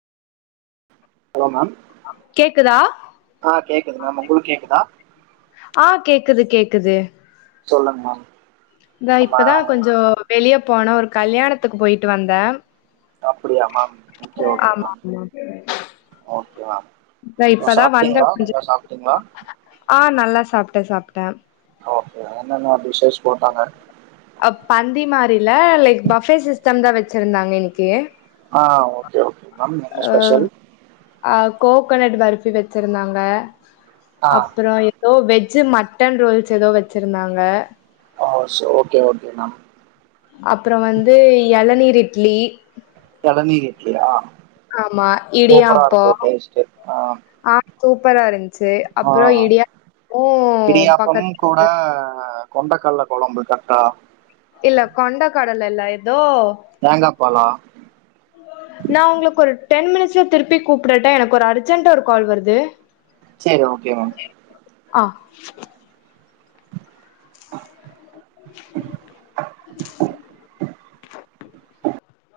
hello ma'am கேக்குதா ஆ கேக்குது மேம் உங்களுக்கு கேக்குதா ஆ கேக்குது கேக்குது சொல்ங் மாம் [unintelligible] இப்பதா கொஞ்சோ வெளிய போனே ஒரு கல்யாணத்துக்கு போய்ட்டு வந்தன் அப்டியா ma'am okay okay ma'am okay ma'am இந்தா இப்பதா வந்த சாப்ட்டீங்களா கொஞ்ச நல்லா சாப்ட்டீங்களா ஆ நல்லா சாப்ட்ட சாப்ட்ட ஓகே மேம் என்னன்ன டிஸ்ஷஸ் போட்டாங்க அ பந்தி மாரில்ல லைக் பஃபே சிஸ்டம் தா வச்சிருந்தாங்க இன்னைக்கி ஆ ஓகே ஓகே மேம் என்ன ஸ்பெஷல் அ கோக்கனட் பர்பி வச்சிருந்தாங்க ஆ அப்பறோ எ தோ வெஜ்ஜி மட்டன் ரோல்ஸ் எதோ வச்சிருந்தாங்க ஆ சோ ஓகே ஓகே மேம் அப்பறம் வந்து எளநீர் இட்லி எளநீர் இட்லியா ஆமா சூப்பரா இருக்கும் இடியாப்பம் டேஸ்ட் ஆ ஆ சூப்பரா இருன்ச்சு ஆ அப்பறோ இடியாப்பம் இடியாப்பம் பக்கத்துல கூட பாலு கொண்டக்கல்ல கொழம்பு கரக்ட்டா இல்ல கொண்டகடல இல்ல எதோ தேங்காப்பாலா நா உங்களுக்கு ஒரு டென் மினிட்ஸ்ல திருப்பி கூப்பிடட்டா எனக்கு ஒரு அர்ஜெண்ட்டா கால் வருது சேரி ஓகே மேம் அ